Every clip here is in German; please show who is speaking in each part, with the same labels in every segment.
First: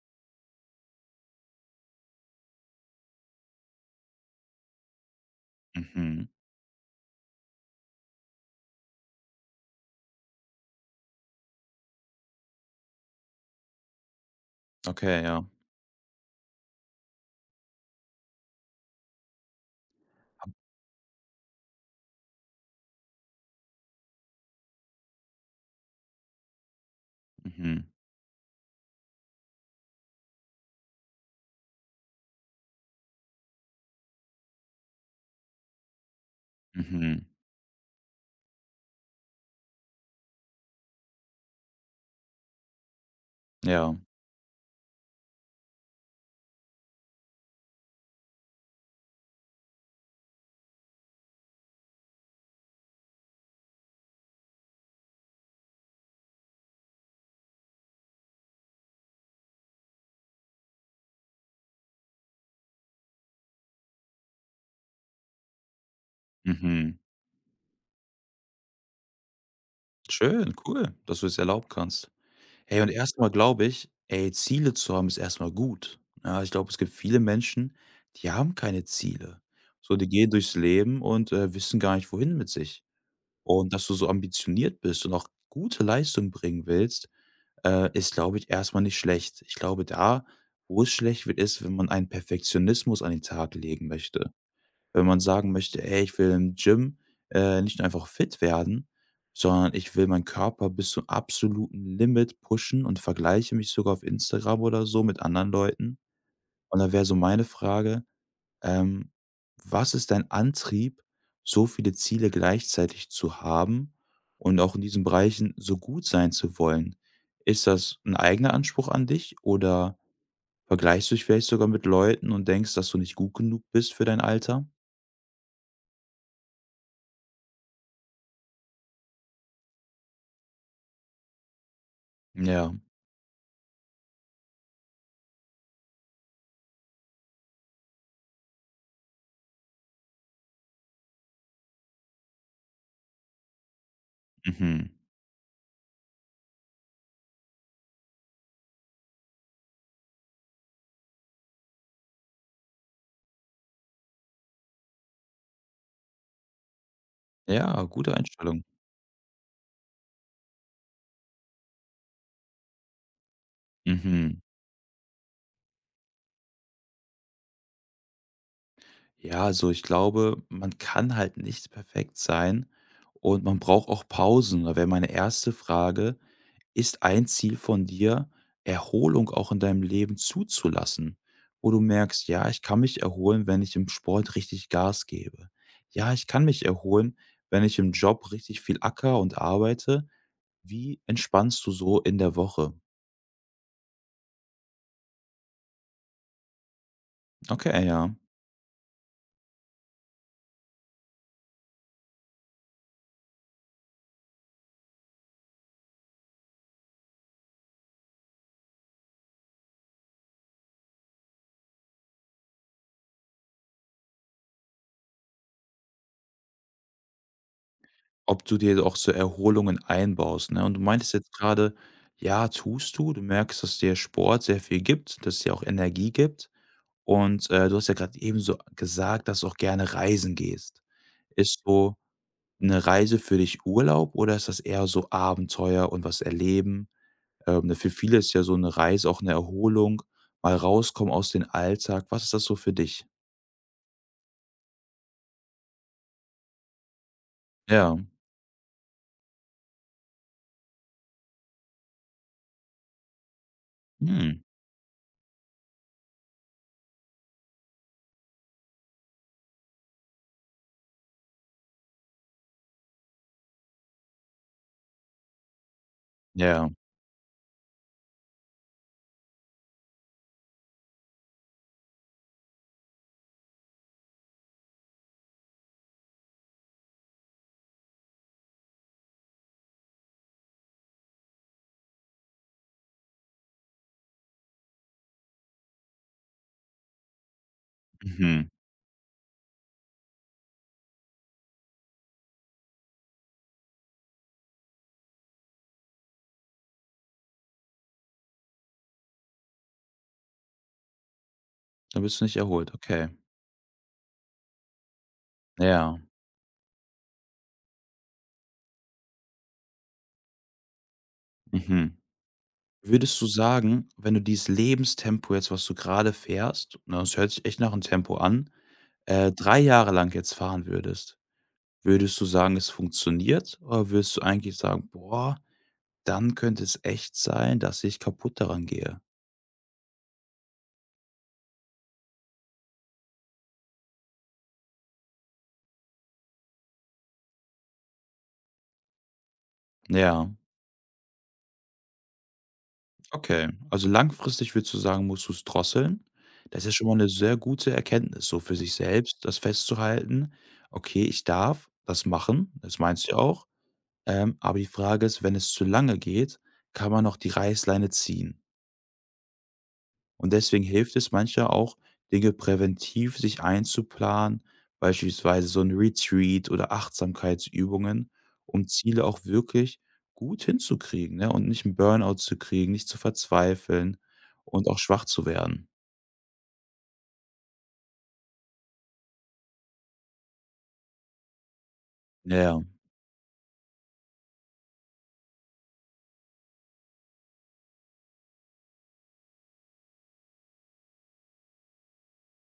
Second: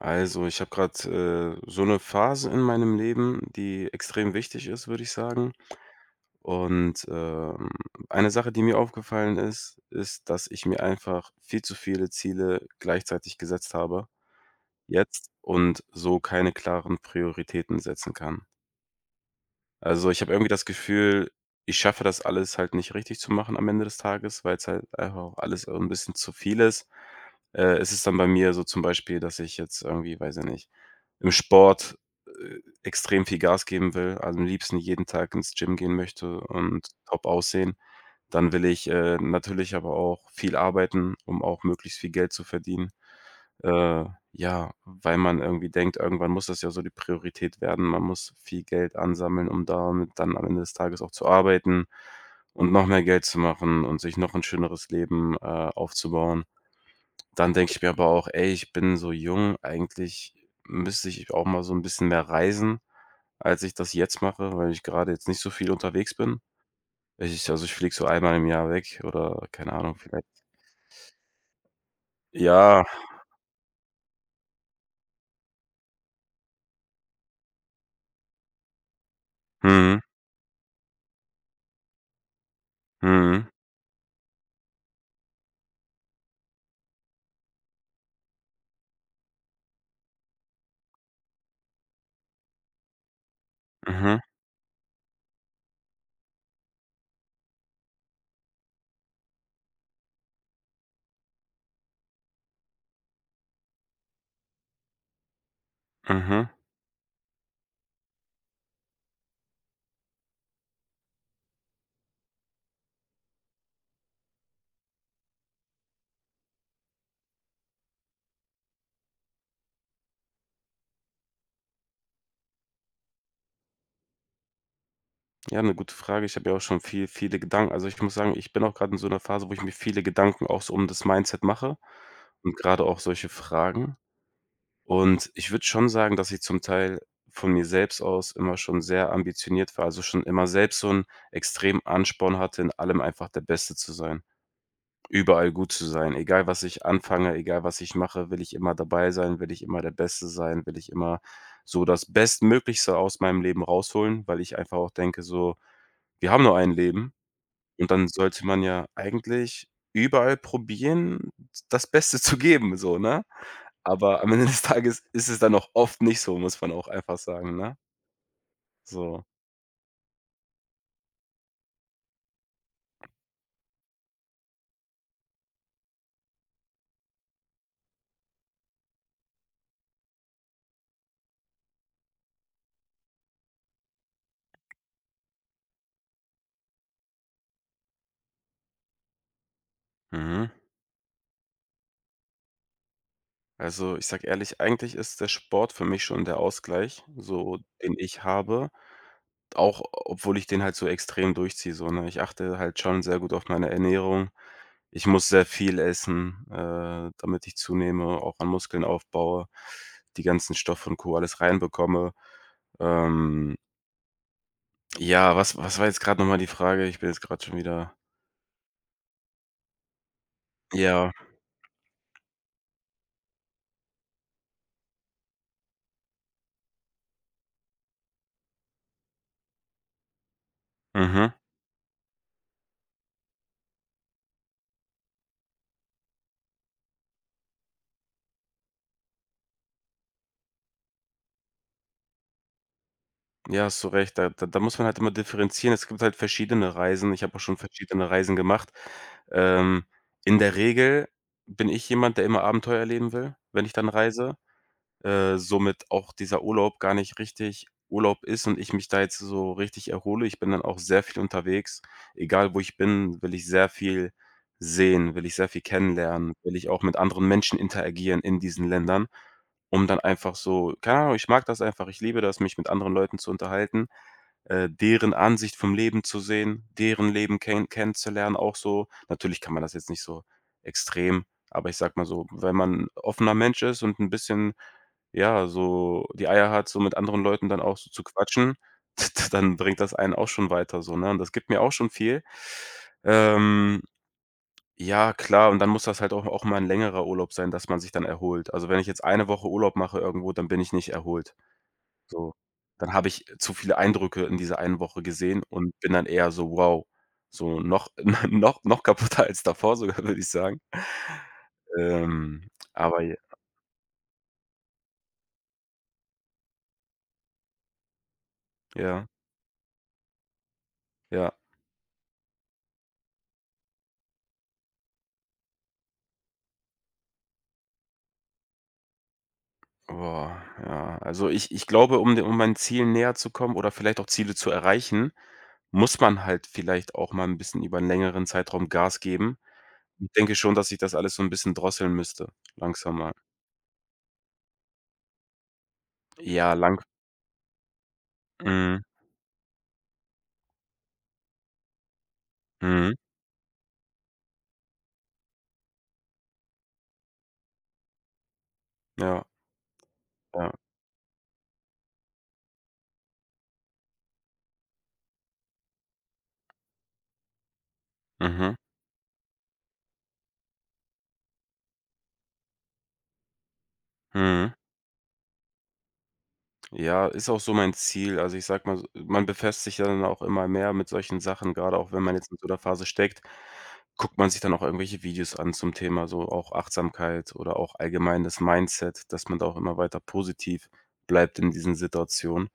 Speaker 1: Also, ich habe gerade, so eine Phase in meinem Leben, die extrem wichtig ist, würde ich sagen.
Speaker 2: Mhm.
Speaker 1: Und, ähm, eine Sache, die mir aufgefallen ist, ist, dass ich mir einfach viel zu viele Ziele gleichzeitig gesetzt habe
Speaker 2: Okay,
Speaker 1: jetzt
Speaker 2: ja.
Speaker 1: und so keine klaren Prioritäten setzen kann. Also, ich habe irgendwie das Gefühl, ich schaffe das alles halt nicht richtig zu machen am Ende des Tages, weil es halt einfach auch alles ein bisschen zu viel ist. Äh,
Speaker 2: Mhm.
Speaker 1: es ist dann bei mir so zum Beispiel, dass ich jetzt irgendwie, weiß ich nicht, im Sport, extrem viel Gas geben will, also am liebsten jeden Tag ins Gym gehen möchte und
Speaker 2: Mhm.
Speaker 1: top aussehen. Dann will ich, natürlich aber auch viel arbeiten, um auch möglichst viel Geld zu verdienen.
Speaker 2: Ja.
Speaker 1: Äh, ja, weil man irgendwie denkt, irgendwann muss das ja so die Priorität werden. Man muss viel Geld ansammeln, um damit dann am Ende des Tages auch zu arbeiten und noch mehr Geld zu machen und sich noch ein schöneres Leben, aufzubauen. Dann denke ich mir aber auch: „Ey, ich bin so jung, eigentlich müsste ich auch mal so ein bisschen mehr reisen, als ich das jetzt mache, weil ich gerade jetzt nicht so viel unterwegs bin.“
Speaker 2: Mhm.
Speaker 1: Ich fliege so einmal im Jahr weg oder keine Ahnung, vielleicht
Speaker 2: Schön, cool, dass du es erlauben kannst. Hey,
Speaker 1: ja.
Speaker 2: und erstmal glaube ich, ey, Ziele zu haben, ist erstmal gut. Ja, ich glaube, es gibt viele Menschen, die haben keine Ziele. So,
Speaker 1: Mhm,
Speaker 2: die gehen durchs Leben und, wissen gar nicht, wohin mit sich.
Speaker 1: mhm,
Speaker 2: Und dass du so ambitioniert bist und auch gute Leistung bringen willst, ist, glaube ich, erstmal nicht schlecht. Ich glaube, da, wo es schlecht wird, ist, wenn man einen Perfektionismus an den Tag legen
Speaker 1: mhm,
Speaker 2: möchte, wenn man sagen möchte: „Ey, ich will im Gym, nicht nur einfach fit werden, sondern ich will meinen Körper bis zum absoluten Limit pushen“ und vergleiche mich sogar auf Instagram oder so mit anderen Leuten.
Speaker 1: mhm.
Speaker 2: Und da wäre so meine Frage, ähm, was ist dein Antrieb, so viele Ziele gleichzeitig zu haben und auch in diesen Bereichen so gut sein zu wollen? Ist das ein eigener Anspruch an dich oder vergleichst du dich vielleicht sogar mit Leuten und denkst, dass du nicht gut genug bist für dein Alter?
Speaker 1: Ja, 'ne gute Frage. Ich habe ja auch schon viele Gedanken, also, ich muss sagen, ich bin auch grad in so 'ner Phase, wo ich mir viele Gedanken auch so um das Mindset mache und
Speaker 2: Ja.
Speaker 1: grade auch solche Fragen. Und ich würde schon sagen, dass ich zum Teil von mir selbst aus immer schon sehr ambitioniert war, also, schon immer selbst so 'n extremen Ansporn hatte, in allem einfach der Beste zu sein.
Speaker 2: Mhm.
Speaker 1: Überall gut zu sein. Egal, was ich anfange, egal, was ich mache, will ich immer dabei sein, will ich immer der Beste sein, will ich immer so das Bestmöglichste aus meinem Leben rausholen, weil ich einfach auch denke so: „Wir haben nur ein Leben“,
Speaker 2: Ja,
Speaker 1: und dann
Speaker 2: gute
Speaker 1: sollte
Speaker 2: Einstellung.
Speaker 1: man ja eigentlich überall probieren, das Beste zu geben so, ne? Aber am
Speaker 2: Mhm.
Speaker 1: Ende des Tages ist es dann auch oft nicht so, muss man auch einfach sagen, ne? So,
Speaker 2: Ja, also ich glaube, man kann halt nicht perfekt sein und man braucht auch Pausen. Da wäre meine erste Frage, ist ein Ziel von dir, Erholung auch in deinem Leben zuzulassen, wo du merkst, ja, ich kann mich erholen, wenn ich im Sport richtig Gas gebe. Ja, ich kann mich erholen, wenn ich im Job richtig viel acker und arbeite.
Speaker 1: mhm.
Speaker 2: Wie entspannst du so in der Woche?
Speaker 1: Also, ich sag ehrlich, eigentlich ist der Sport für mich schon der Ausgleich, so
Speaker 2: Okay,
Speaker 1: den
Speaker 2: ja.
Speaker 1: ich habe. Auch obwohl ich den halt so extrem durchziehe so, ne? Ich achte halt schon sehr gut auf meine Ernährung. Ich muss sehr viel essen, damit ich zunehme, auch an Muskeln aufbaue, die ganzen Stoffe und Co. alles reinbekomme. Ähm, ja, was war jetzt gerade noch mal die Frage? Ich bin jetzt gerade schon wieder
Speaker 2: Ob du dir auch so Erholungen einbaust, ne? Und du
Speaker 1: ja.
Speaker 2: meintest jetzt gerade, ja, tust du. Du merkst, dass dir Sport sehr viel gibt, dass es dir auch Energie gibt. Und, du hast ja gerade eben so gesagt, dass du auch gerne reisen gehst.
Speaker 1: Mhm.
Speaker 2: Ist so eine Reise für dich Urlaub oder ist das eher so Abenteuer und was erleben? Ne, für viele ist ja so eine Reise auch eine Erholung, mal rauskommen aus dem Alltag. Was ist das so für dich?
Speaker 1: Ja, hast du recht. Da muss man halt immer differenzieren. Es gibt halt verschiedene Reisen. Ich habe auch schon
Speaker 2: Ja.
Speaker 1: verschiedene Reisen gemacht. Ähm, in der Regel bin ich jemand, der immer Abenteuer erleben will, wenn ich dann
Speaker 2: Hm.
Speaker 1: reise. Somit auch dieser Urlaub gar nicht richtig Urlaub ist und ich mich da jetzt so richtig erhole. Ich bin dann auch sehr viel unterwegs. Egal, wo ich bin, will ich sehr viel sehen, will ich sehr viel kennenlernen, will ich
Speaker 2: Ja.
Speaker 1: auch mit anderen Menschen interagieren in diesen Ländern, um dann einfach so keine Ahnung, ich mag das einfach. Ich liebe das, mich mit anderen Leuten zu unterhalten, deren Ansicht vom Leben zu sehen, deren Leben kennenzulernen auch so. Natürlich kann man das jetzt nicht so extrem, aber ich sage mal so, wenn man 'n offener Mensch ist und ein bisschen ja, so die Eier hat, so mit anderen Leuten dann auch so zu
Speaker 2: Mhm.
Speaker 1: quatschen, dann bringt das einen auch schon weiter so, ne? Und das gibt mir auch schon viel. Ähm, ja, klar, und dann muss das halt auch mal ein längerer Urlaub sein, dass man sich dann erholt. Also, wenn ich jetzt eine Woche Urlaub mache irgendwo, dann bin ich nicht erholt.
Speaker 2: Da bist du
Speaker 1: So,
Speaker 2: nicht erholt,
Speaker 1: dann
Speaker 2: okay.
Speaker 1: habe ich zu viele Eindrücke in dieser einen Woche gesehen und bin
Speaker 2: Ja.
Speaker 1: dann eher so: „Wow“, so noch noch kaputter als davor sogar, würde ich sagen.
Speaker 2: Mhm.
Speaker 1: Aber
Speaker 2: Würdest du sagen, wenn du dieses Lebenstempo jetzt, was du gerade fährst, ne, das hört sich echt nach 'm Tempo an,
Speaker 1: ja,
Speaker 2: 3 Jahre lang jetzt fahren würdest,
Speaker 1: ja.
Speaker 2: würdest du sagen, es funktioniert oder würdest du eigentlich sagen: „Boah, dann könnte es echt sein, dass ich kaputt daran gehe?“
Speaker 1: Boah, ja. Also, ich glaube, um de um meinen Zielen näher zu kommen oder vielleicht auch Ziele zu erreichen, muss man halt vielleicht auch mal ein bisschen über einen längeren Zeitraum Gas geben. Ich
Speaker 2: Ja,
Speaker 1: denke schon, dass ich das alles so ein bisschen drosseln müsste, langsamer.
Speaker 2: okay. Also, langfristig würdest du sagen, musst du's drosseln.
Speaker 1: Ja,
Speaker 2: Das ist ja
Speaker 1: lang
Speaker 2: schon mal 'ne sehr gute Erkenntnis, so für sich
Speaker 1: Mhm,
Speaker 2: selbst das festzuhalten: „Okay, ich darf das machen“, das
Speaker 1: mhm,
Speaker 2: meinst du ja auch. Aber die Frage ist, wenn es zu lange geht, kann man noch die Reißleine ziehen.
Speaker 1: ja,
Speaker 2: Und
Speaker 1: ja,
Speaker 2: deswegen hilft es manchmal auch, Dinge präventiv sich einzuplanen, beispielsweise so ein Retreat oder Achtsamkeitsübungen,
Speaker 1: mhm,
Speaker 2: um Ziele auch wirklich gut hinzukriegen, ne, und nicht 'n Burnout zu kriegen, nicht zu verzweifeln
Speaker 1: mhm.
Speaker 2: und auch schwach zu werden.
Speaker 1: Ja, ist auch so mein Ziel. Also, ich sag mal, so man befasst sich ja dann auch immer mehr mit solchen Sachen, gerade auch wenn man jetzt
Speaker 2: Ja,
Speaker 1: in so 'ner
Speaker 2: ja.
Speaker 1: Phase steckt, guckt man sich dann auch irgendwelche Videos an zum Thema so auch Achtsamkeit oder auch allgemein das Mindset, dass man da auch immer weiter positiv bleibt in diesen Situationen.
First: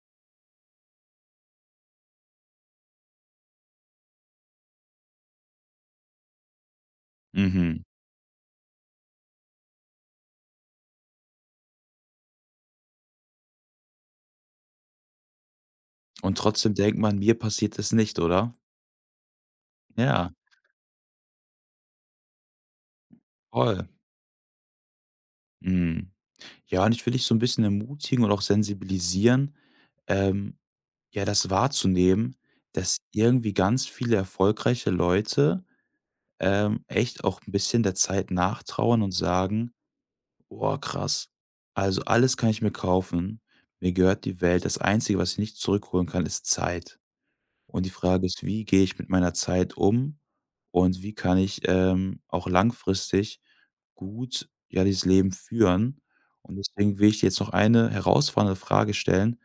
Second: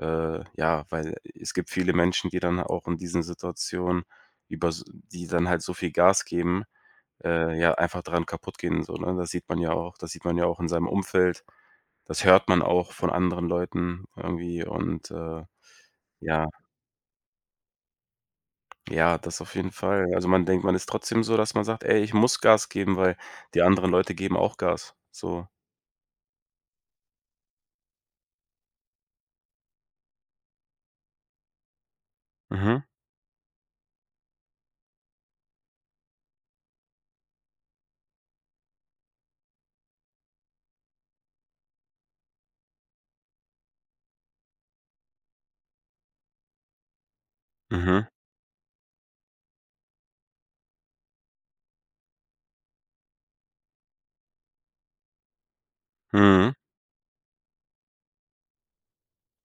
Speaker 1: Ja, weil es gibt viele Menschen, die dann auch in diesen Situationen über s die dann halt so viel Gas geben, ja,
Speaker 2: Mhm.
Speaker 1: einfach dran kaputt gehen so, ne? Das sieht man ja auch, in seinem Umfeld. Das hört man auch von anderen Leuten irgendwie
Speaker 2: Und
Speaker 1: ja,
Speaker 2: trotzdem denkt man: „Mir passiert es nicht“, oder?
Speaker 1: ja, das auf jeden Fall. Also,
Speaker 2: Ja,
Speaker 1: man denkt, man ist trotzdem so, dass man sagt: „Ey, ich muss Gas geben, weil die
Speaker 2: voll.
Speaker 1: anderen Leute geben auch Gas“, so.
Speaker 2: Mhm. Ja, und ich will dich so ein bisschen ermutigen und auch sensibilisieren, Ähm, ja, das wahrzunehmen,
Speaker 1: Mhm,
Speaker 2: dass irgendwie ganz viele erfolgreiche Leute, echt auch ein bisschen der Zeit nachtrauern und sagen: „Boah, krass, also, alles kann ich mir kaufen. Mir gehört die Welt. Das Einzige, was ich nicht zurückholen kann, ist Zeit.“ Und die
Speaker 1: mhm,
Speaker 2: Frage ist: „Wie gehe ich mit meiner Zeit um und wie kann ich, auch langfristig gut, ja, dieses Leben führen?“
Speaker 1: mhm,
Speaker 2: Und deswegen will ich dir jetzt noch eine herausfordernde Frage stellen,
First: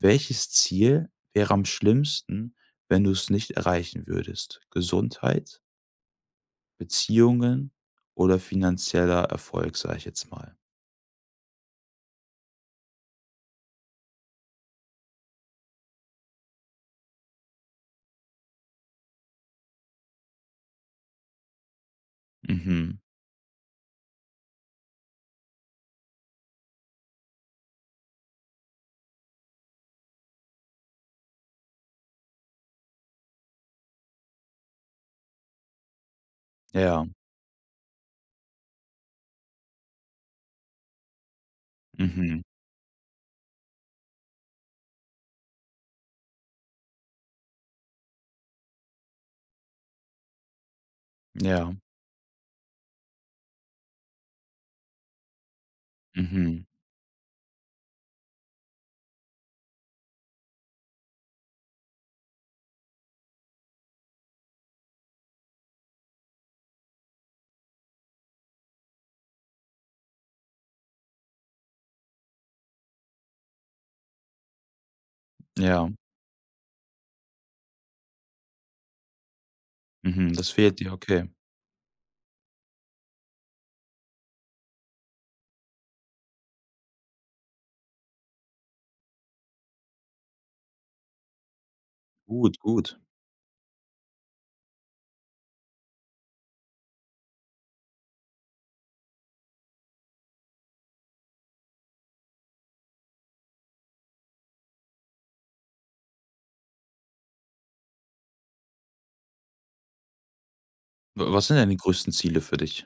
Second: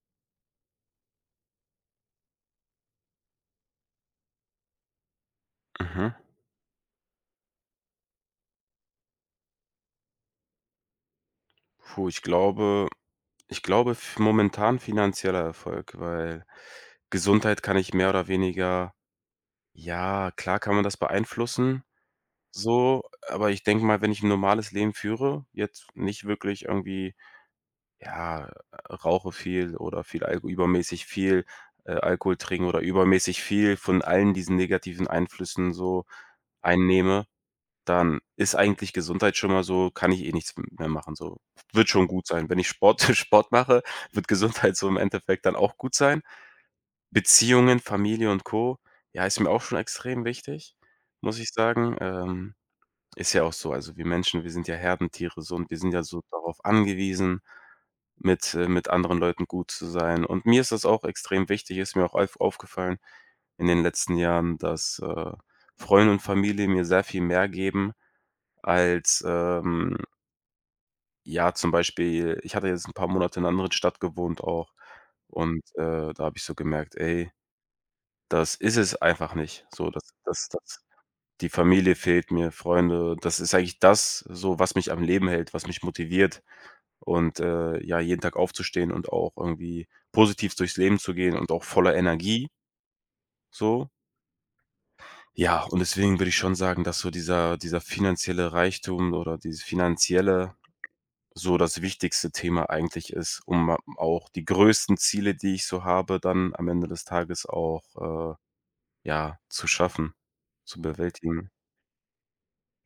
Speaker 2: welches Ziel wäre am schlimmsten, wenn du es nicht erreichen würdest? Gesundheit,
Speaker 1: mhm.
Speaker 2: Beziehungen oder finanzieller Erfolg, sage ich jetzt mal.
Speaker 1: Puh, ich glaube, f momentan finanzieller Erfolg, weil Gesundheit kann ich mehr oder weniger ja, klar kann man das beeinflussen.
Speaker 2: Mhm.
Speaker 1: So, aber ich denke mal, wenn ich ein normales Leben führe, jetzt nicht wirklich irgendwie, ja, rauche viel oder viel Alko übermäßig viel, Alkohol trinke oder übermäßig viel von allen diesen negativen Einflüssen so
Speaker 2: Ja.
Speaker 1: einnehme, dann ist eigentlich Gesundheit schon mal so, kann ich eh nichts m mehr machen so. Wird schon gut
Speaker 2: Mhm.
Speaker 1: sein. Wenn ich Sport Sport mache, wird Gesundheit so im Endeffekt dann auch gut sein. Beziehungen, Familie und Co., ja, ist mir auch schon extrem wichtig, muss ich
Speaker 2: Ja.
Speaker 1: sagen. Ist ja auch so. Also, wir Menschen, wir sind ja Herdentiere so und wir sind ja so darauf
Speaker 2: Mhm.
Speaker 1: angewiesen, mit anderen Leuten gut zu sein. Und mir ist das auch extrem wichtig, ist mir auch aufgefallen in den letzten Jahren, dass, Freunde und Familie mir sehr viel mehr geben als, ja, zum Beispiel ich hatte jetzt ein paar Monate in 'ner anderen Stadt gewohnt auch
Speaker 2: Ja.
Speaker 1: da habe ich so gemerkt: „Ey, das ist es einfach nicht.“ So,
Speaker 2: Mhm. Das fehlt
Speaker 1: das
Speaker 2: dir, okay.
Speaker 1: die Familie fehlt mir, Freunde. Das ist eigentlich das so, was mich am Leben hält, was mich motiviert ja, jeden Tag aufzustehen und auch irgendwie positiv durchs Leben zu gehen und auch voller Energie
Speaker 2: Gut, gut.
Speaker 1: so. Ja, und deswegen würde ich schon sagen, dass so dieser finanzielle Reichtum oder dieses Finanzielle so das wichtigste Thema eigentlich ist, um a auch die größten Ziele, die ich so habe, dann am Ende des Tages auch, äh, ja, zu schaffen, zu
Speaker 2: W was
Speaker 1: bewältigen.
Speaker 2: sind denn die größten Ziele für dich?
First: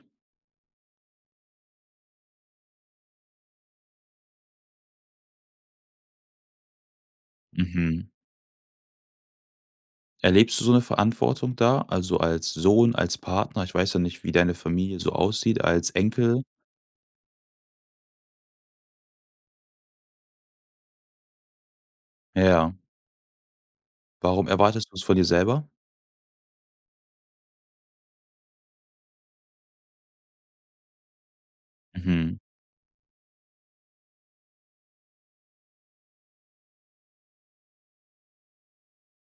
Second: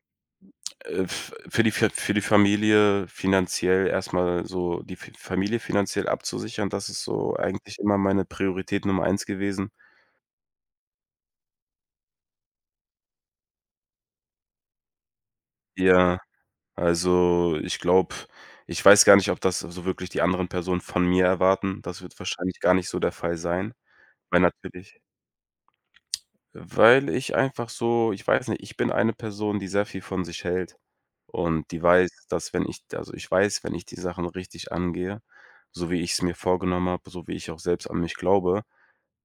Speaker 1: F für die Fa Für die Familie finanziell erstmal, so die F Familie finanziell abzusichern, das ist so eigentlich immer
Speaker 2: Mhm.
Speaker 1: meine Priorität Nummer eins gewesen.
Speaker 2: Erlebst du so eine Verantwortung da, also als Sohn, als Partner? Ich weiß ja nicht, wie deine Familie so aussieht, als
Speaker 1: Ja,
Speaker 2: Enkel.
Speaker 1: also, ich weiß gar nicht, ob das so wirklich die anderen Personen von mir erwarten. Das wird wahrscheinlich
Speaker 2: Ja.
Speaker 1: gar nicht so der Fall sein, weil
Speaker 2: Warum erwartest du es
Speaker 1: natürlich,
Speaker 2: von dir selber?
Speaker 1: weil ich einfach so, ich weiß nicht, ich bin eine Person, die sehr viel von sich hält und die weiß,
Speaker 2: Mhm.
Speaker 1: dass wenn ich also, ich weiß, wenn ich die Sachen richtig angehe, so wie ich es mir vorgenommen habe, so wie ich auch selbst an mich glaube,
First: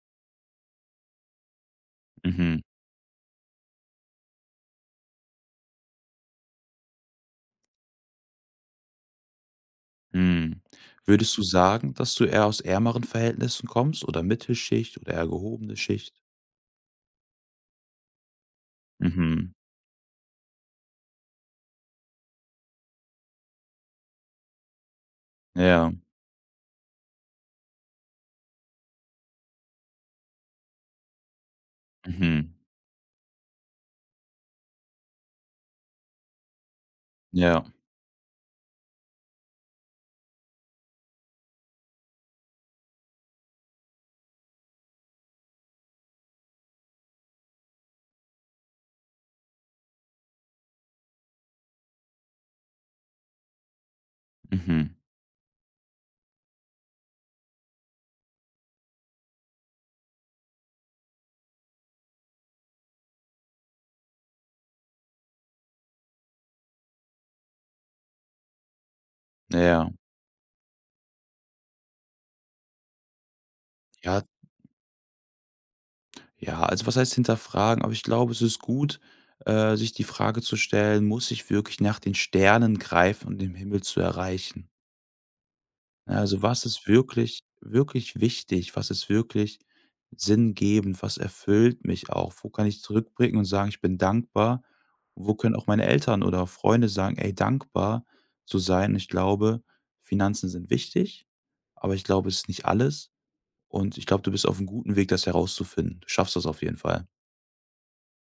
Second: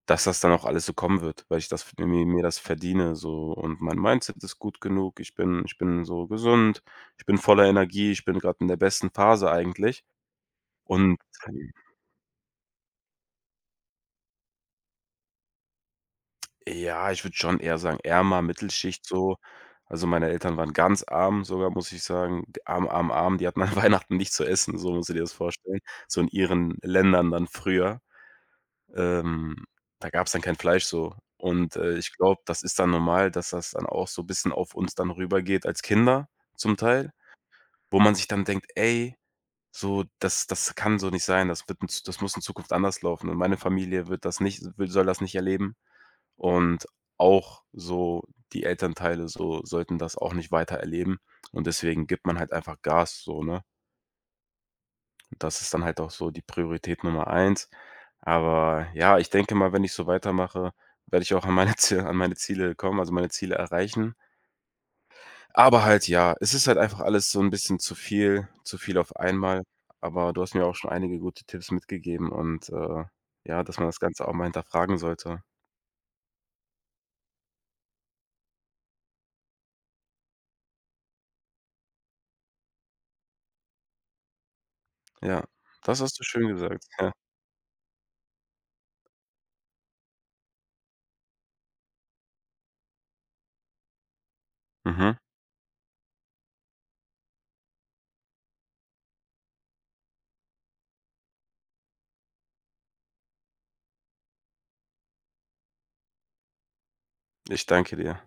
Speaker 1: dass das dann auch alles so kommen wird, weil ich das v mir das
Speaker 2: Mhm.
Speaker 1: verdiene so und mein Mindset ist gut genug. Ich bin so gesund, ich bin voller Energie, ich bin gerade in der besten Phase eigentlich
Speaker 2: Mhm.
Speaker 1: und
Speaker 2: Würdest du sagen, dass du eher aus ärmeren Verhältnissen kommst oder Mittelschicht oder eher gehobene Schicht?
Speaker 1: ja, ich würde schon eher sagen, ärmer Mittelschicht so.
Speaker 2: Mhm.
Speaker 1: Also, meine Eltern waren ganz arm sogar, muss ich sagen. D Arm, arm, arm. Die hatten an Weihnachten nicht zu essen, so musst du dir das vorstellen.
Speaker 2: Ja.
Speaker 1: So in ihren Ländern dann früher. Ähm, da gab es dann kein Fleisch so. Und, ich glaube,
Speaker 2: Mhm.
Speaker 1: das ist dann normal, dass das dann auch so ein bisschen auf uns dann rübergeht als Kinder zum Teil,
Speaker 2: Ja.
Speaker 1: wo man sich dann denkt: „Ey, so, das kann so nicht sein. Das wird in Z das muss in Zukunft anders laufen.“ Und meine Familie wird das nicht will soll das nicht erleben. Und auch so die Elternteile so sollten das auch nicht weiter erleben, und deswegen gibt man halt einfach Gas so, ne?
Speaker 2: Mhm.
Speaker 1: Und das ist dann halt auch so die Priorität Nummer eins. Aber ja, ich denke mal, wenn ich so weitermache, werde ich auch an meine Ziele kommen, also meine Ziele erreichen. Aber halt ja, es ist halt einfach alles so ein bisschen zu viel auf einmal.
Speaker 2: Ja.
Speaker 1: Aber du hast mir auch schon einige gute Tipps mitgegeben ja, dass man das
Speaker 2: Ja.
Speaker 1: Ganze auch mal hinterfragen sollte.
Speaker 2: Ja, also, was heißt hinterfragen? Aber ich glaube, es ist gut, sich die Frage zu stellen: „Muss ich wirklich nach den Sternen greifen, um den Himmel zu erreichen?“
Speaker 1: Ja, das
Speaker 2: Ne,
Speaker 1: hast du
Speaker 2: also,
Speaker 1: schön
Speaker 2: was
Speaker 1: gesagt,
Speaker 2: ist
Speaker 1: ja.
Speaker 2: wirklich wirklich wichtig? Was ist wirklich sinngebend? Was erfüllt mich auch? Wo kann ich zurückblicken und sagen: „Ich bin dankbar?“
Speaker 1: Mhm.
Speaker 2: Wo können auch meine Eltern oder Freunde sagen: „Ey, dankbar zu sein.“ Ich glaube, Finanzen sind wichtig, aber ich glaube, es ist nicht alles und ich glaube, du bist auf einem guten Weg, das herauszufinden. Du schaffst das auf jeden Fall.
Speaker 1: Ich danke dir.